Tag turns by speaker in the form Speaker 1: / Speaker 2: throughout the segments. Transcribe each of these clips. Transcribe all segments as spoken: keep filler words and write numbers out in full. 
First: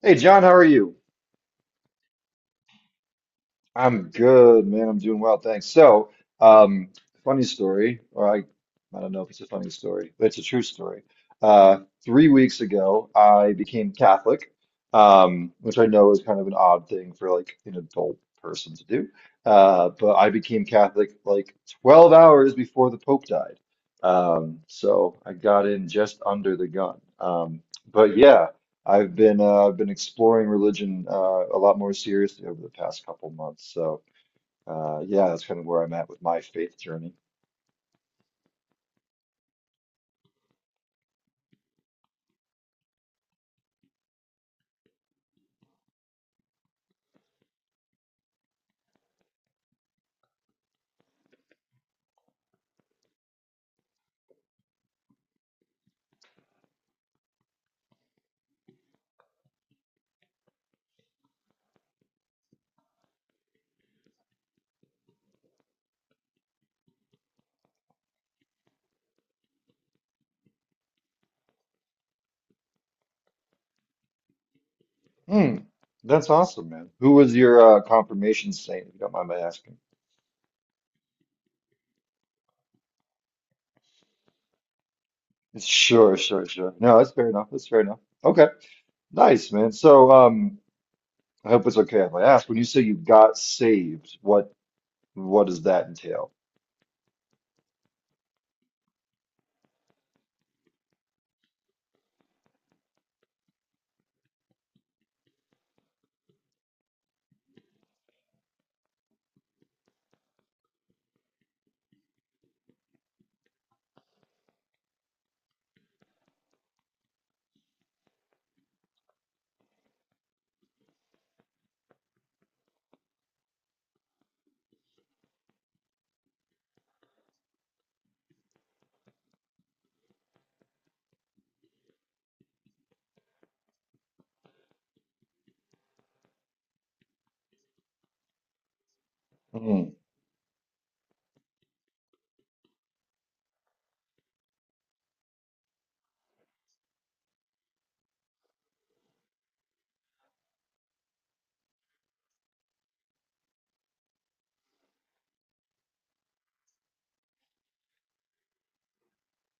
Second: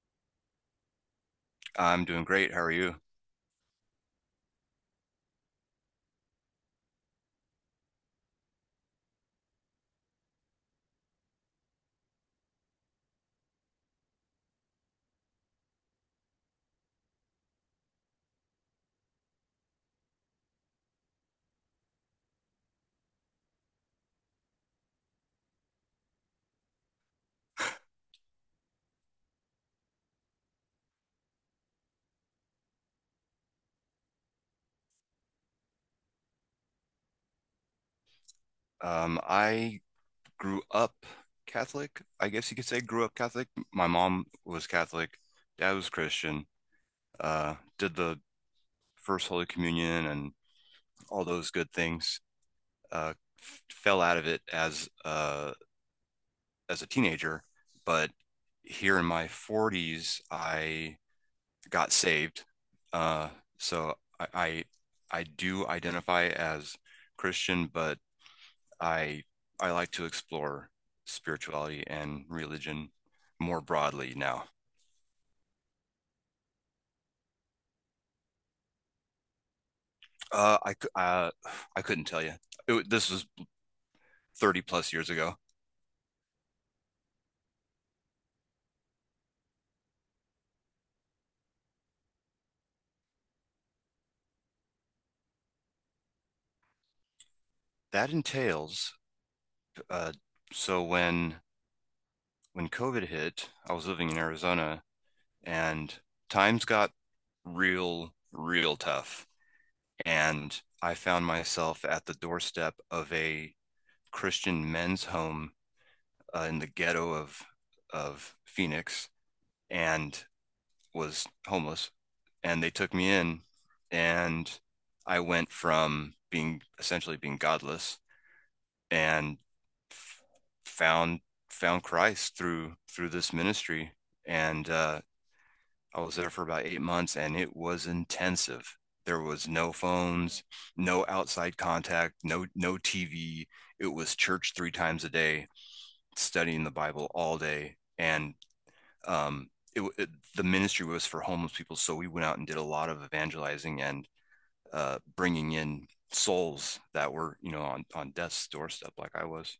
Speaker 1: Hey John, how are you?
Speaker 2: I'm doing great. How are you?
Speaker 1: I'm good, man. I'm doing well, thanks. So, um, funny story, or I, I don't know if it's a funny story, but it's a true story. Uh, three weeks ago, I became Catholic, um, which I know is kind of an odd thing for like an adult person to do. Uh, but I became Catholic like twelve hours before the Pope died. Um, so I got in just under the gun. Um, but yeah. I've been uh, I've been exploring religion uh, a lot more seriously over the past couple months. So uh, yeah, that's kind of where I'm at with my faith journey.
Speaker 2: Um, I grew up Catholic. I guess you could say grew up Catholic. My mom was Catholic, dad was Christian. Uh, did the first Holy Communion and all those good things. Uh, f Fell out of it as uh as a teenager, but here in my forties, I got saved. Uh, so I, I, I do identify as Christian, but I I like to explore spirituality and religion more broadly now.
Speaker 1: Hmm, that's awesome, man. Who was your uh, confirmation saint, if you don't mind my asking?
Speaker 2: Uh, I uh, I couldn't tell you. It, this was thirty plus years ago.
Speaker 1: Sure, sure, sure. No, that's fair enough. That's fair enough. Okay, nice, man. So um, I hope it's okay if I ask. When you say you got saved, what what does that entail?
Speaker 2: That entails uh, so when when COVID hit, I was living in Arizona and times got real real tough and I found myself at the doorstep of a Christian men's home uh, in the ghetto of of Phoenix and was homeless and they took me in, and I went from being essentially being godless and f- found found Christ through through this ministry. And uh, I was there for about eight months, and it was intensive. There was no
Speaker 1: Hmm.
Speaker 2: phones, no outside contact, no no T V. It was church three times a day, studying the Bible all day, and um, it, it, the ministry was for homeless people. So we went out and did a lot of evangelizing and uh, bringing in souls that were, you know, on, on death's doorstep, like I was.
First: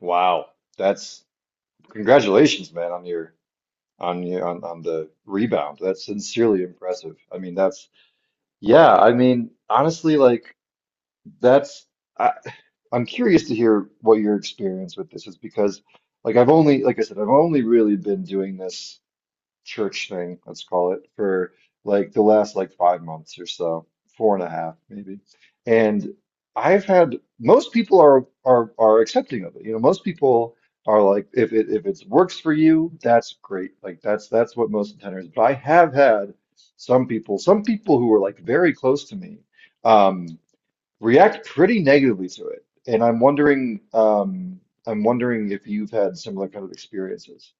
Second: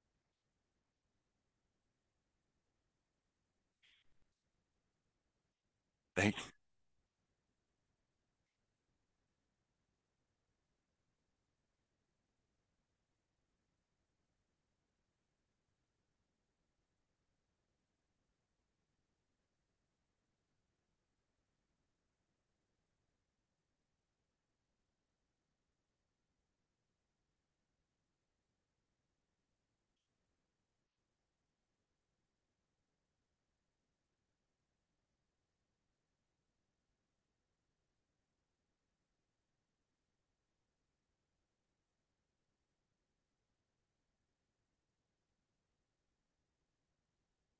Speaker 1: Wow, that's congratulations, man, on your on you on, on the rebound. That's
Speaker 2: They,
Speaker 1: sincerely impressive. I mean, that's yeah, I mean, honestly, like that's I, I'm curious to hear what your experience with this is because like I've only like I said, I've only really been doing this church thing, let's call it, for like the last like five months or so, four and a half maybe. And I've had most people are are are accepting of it. You know, most people are like, if it if it works for you, that's great. Like that's that's what most intenders. But I have had some people, some people who were like very close to me, um, react pretty negatively to it. And I'm wondering, um, I'm wondering if you've had similar kind of experiences.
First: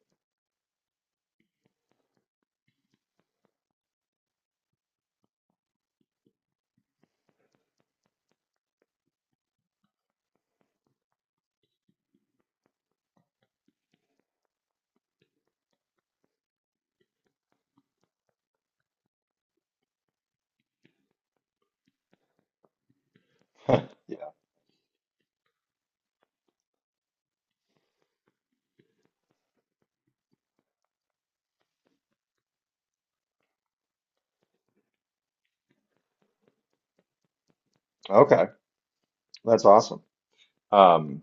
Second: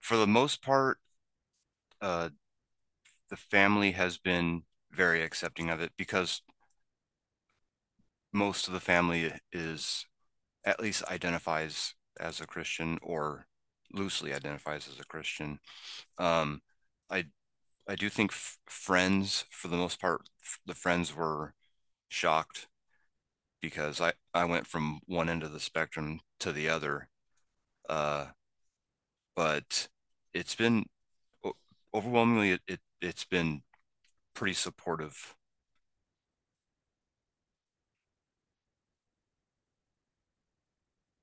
Speaker 2: for the most part, uh, the family has been very accepting of it because most of the family is, at least, identifies as a Christian or loosely identifies as a Christian. Um, I I do think f- friends, for the most part, f- the friends were shocked because I,
Speaker 1: Yeah.
Speaker 2: I went from one end of the spectrum to the other. Uh, but it's been overwhelmingly, it, it, it's been pretty supportive.
Speaker 1: Okay. That's awesome. Um,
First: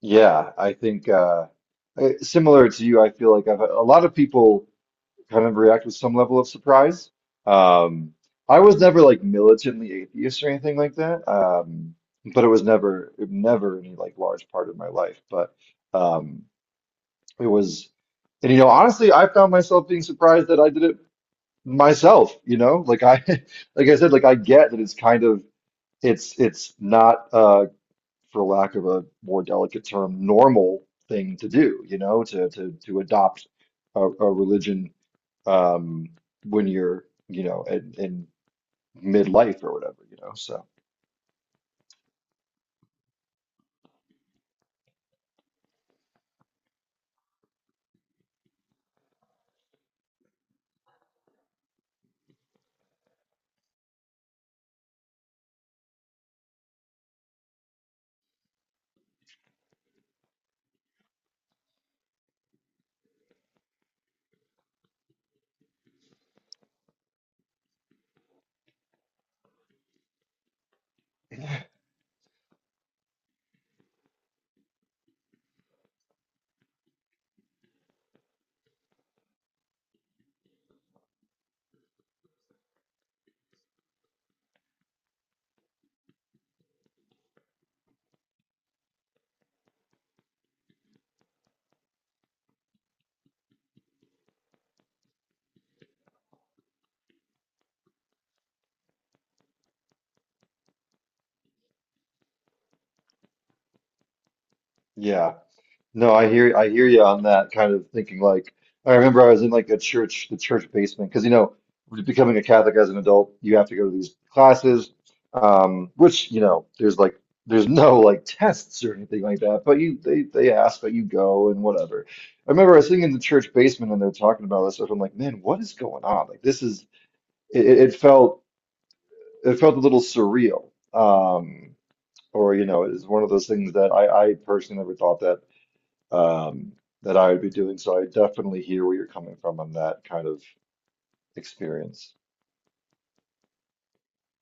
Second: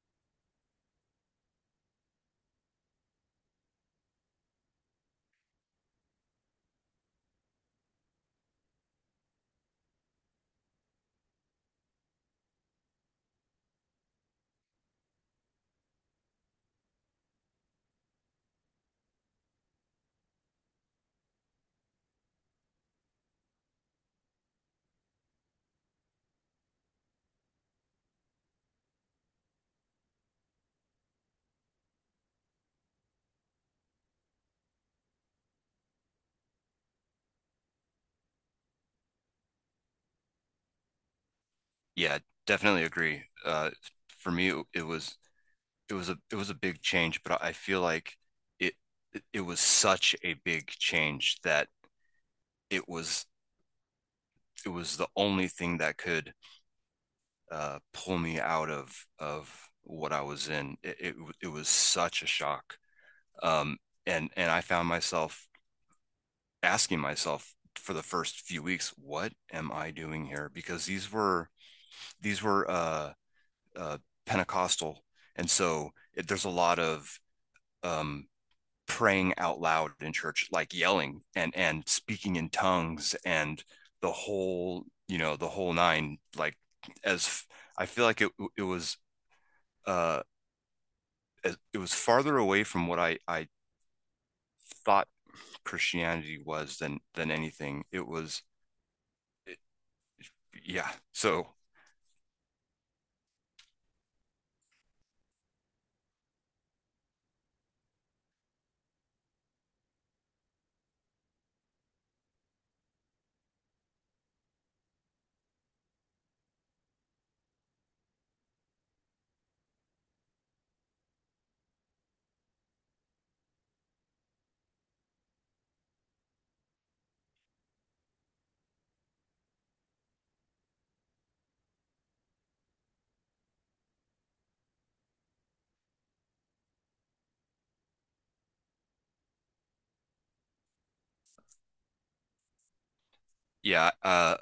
Speaker 1: yeah, I think uh, I- similar to you, I feel like I've, a lot of people kind of react with some level of surprise. Um, I was never like militantly atheist or anything like that, um, but it was never it never any like large part of my life. But um, it was, and you know, honestly, I found myself being surprised that I did it myself. You know, like I like I said, like I get that it's kind of it's it's not uh, for lack of a more delicate term, normal thing to do, you know, to to to adopt a, a religion um when you're, you know, in, in midlife or whatever, you know. So
Speaker 2: Yeah, definitely agree. Uh, for me, it, it was, It was a, it was a big change, but I feel like it, it, it was such a big change that it was, it was the only thing that could uh, pull me out of, of what I was in. It, it, it was such a shock. Um, and and I found myself asking myself, for the first few weeks, what am I doing here? Because these were these were uh, uh, Pentecostal, and so it, there's a lot of um, praying out loud in church, like yelling and and speaking in tongues and the whole you know the whole nine. Like as I feel like it it was uh, it was farther away from what I I thought Christianity was, than than anything. It was, yeah. So
Speaker 1: yeah. No, I hear I hear you on that kind of thinking. Like I remember I was in like a church, the church basement, because you know, becoming a Catholic as an adult, you have to go to these classes, um, which you know, there's like there's no like tests or anything like that, but you they they ask, but you go and whatever. I remember I was sitting in the church basement and they're talking about this stuff. I'm like, man, what is going on? Like this is it, it it felt it felt a little surreal. Um, or you know, it is one of those things that I I personally never thought that um, that I would be doing. So I definitely hear where you're coming from on that kind of experience.
Speaker 2: yeah, uh,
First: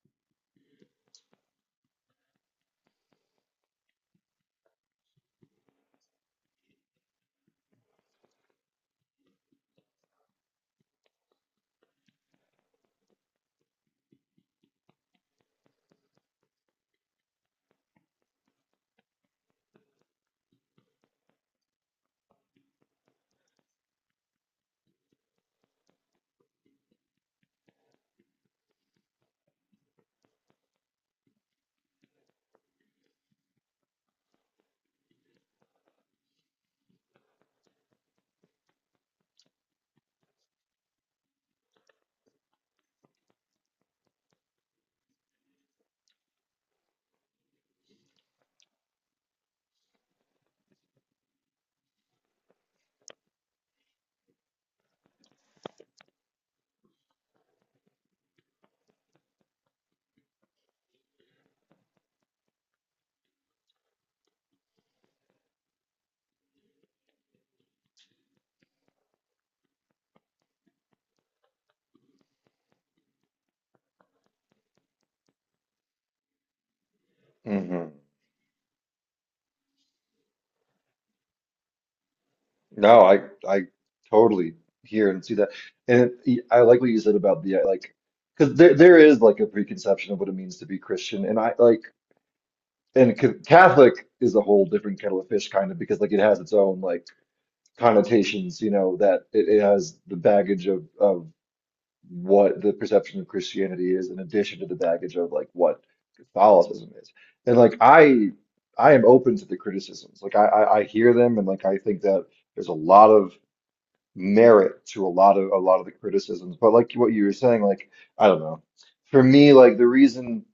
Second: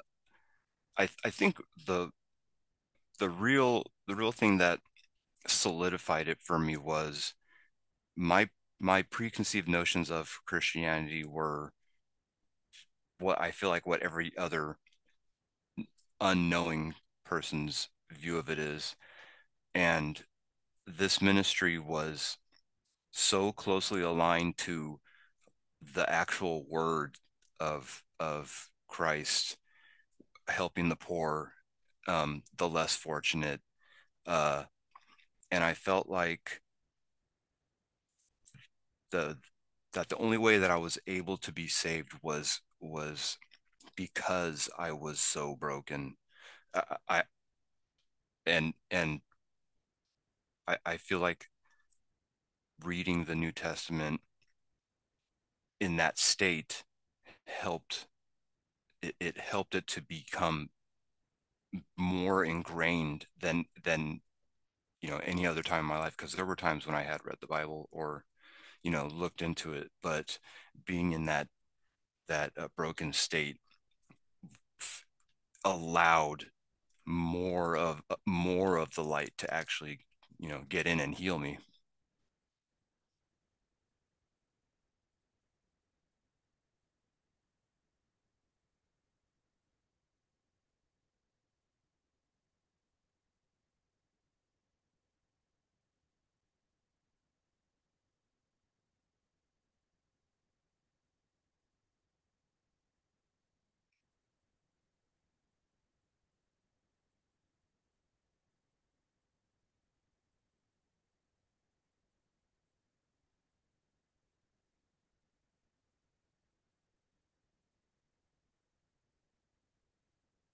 Speaker 2: I I think the the real the real thing that solidified it for me was my my preconceived notions of Christianity were what I feel like what every other unknowing person's view of it is, and this ministry was so closely aligned to the actual word of of Christ helping the poor, um, the less fortunate, uh, and I felt like the that the only way that I was able to be saved was was because I was so broken. I, I and and I, I feel like reading the New Testament in that state helped, it, it helped it to become more ingrained than than you know, any other time in my life, because there were times when I had read the Bible or, you know, looked into it, but being in that that uh, broken state f- allowed more
Speaker 1: hmm
Speaker 2: of uh, more of the light to actually, you know, get in and heal me.
Speaker 1: No, I I totally hear and see that, and y- I like what you said about the uh, like, because there there is like a preconception of what it means to be Christian, and I like and c- Catholic is a whole different kettle of fish, kind of because like it has its own like connotations, you know, that it, it has the baggage of of. What the perception of Christianity is in addition to the baggage of like what Catholicism is. And like I I am open to the criticisms. Like I I, I hear them and like I think that there's a lot of merit to a lot of a lot of the criticisms. But like what you were saying, like I don't know. For me, like the reason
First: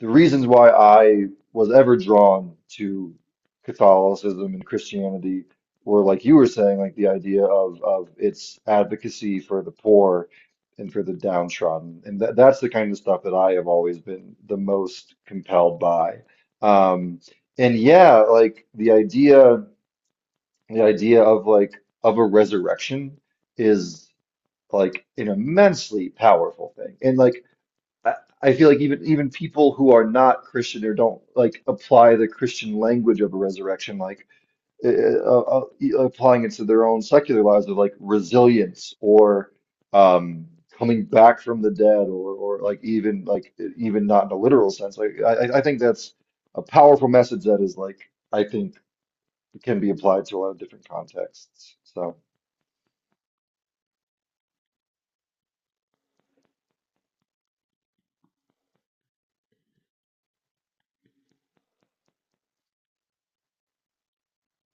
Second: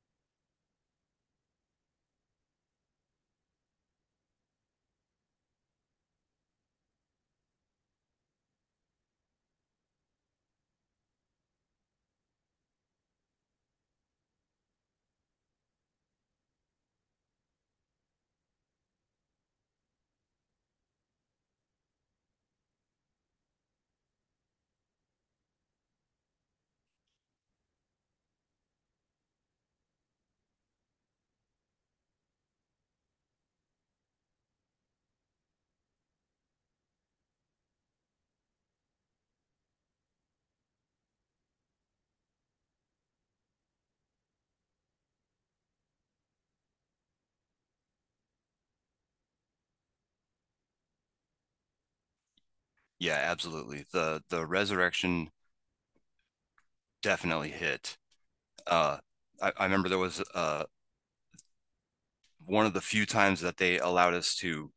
Speaker 1: the reasons why I was ever drawn to Catholicism and Christianity were like you were saying, like the idea of of its advocacy for the poor and for the downtrodden, and that that's the kind of stuff that I have always been the most compelled by. Um, and yeah, like the idea, the idea of like of a resurrection is like an immensely powerful thing, and like I I feel like even even people who are not Christian or don't like apply the Christian language of a resurrection, like uh, uh, uh, uh, e, applying it to their own secular lives of like resilience or um, coming back from the dead, or or like even like even not in a literal sense. Like I I I think that's a powerful message that is like I think can be applied to a lot of different contexts. So
Speaker 2: Yeah, absolutely, the the resurrection definitely hit. uh i, I remember there was uh one of the few times that they allowed us to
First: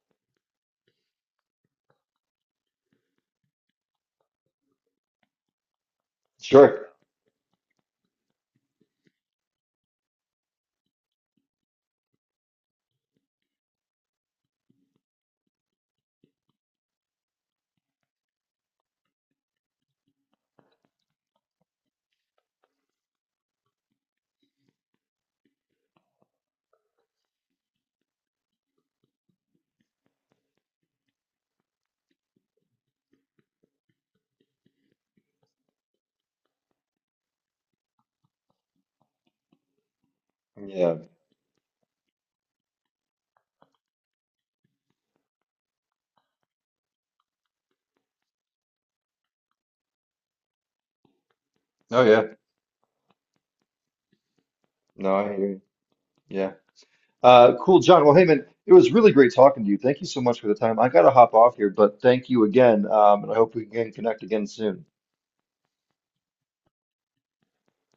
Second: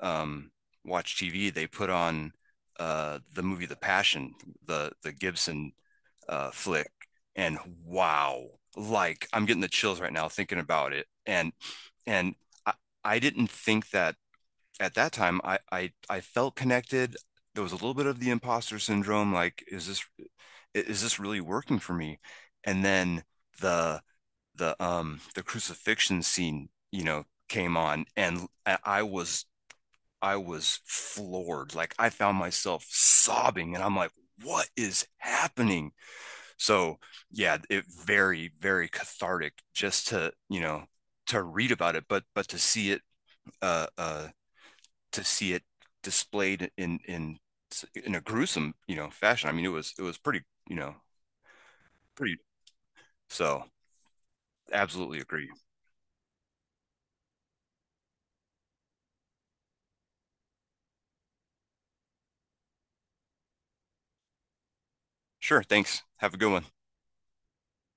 Speaker 2: um watch TV. They put on uh the movie, The Passion, the the Gibson uh
Speaker 1: sure,
Speaker 2: flick, and wow, like I'm getting the chills right now thinking about it. And and i, I didn't think that at that time. I, I I felt connected. There was a little bit of the imposter syndrome, like, is this, is this really working for me? And then the the um the crucifixion scene, you know, came on and I was, I was floored. Like I found myself sobbing and I'm like, what is happening? So yeah, it, very very cathartic just to, you know,
Speaker 1: yeah,
Speaker 2: to read about it, but but to see it, uh uh to see it displayed in in in a gruesome, you know, fashion. I mean, it was, it was pretty, you know,
Speaker 1: oh yeah,
Speaker 2: pretty. So
Speaker 1: no,
Speaker 2: absolutely
Speaker 1: I hear
Speaker 2: agree.
Speaker 1: you. Yeah. Uh, cool, John. Well, hey, man, it was really great talking to you. Thank you so much for the time. I got to hop off here, but thank you again. Um, and I hope we can connect again soon.
Speaker 2: Sure. Thanks. Have a good one.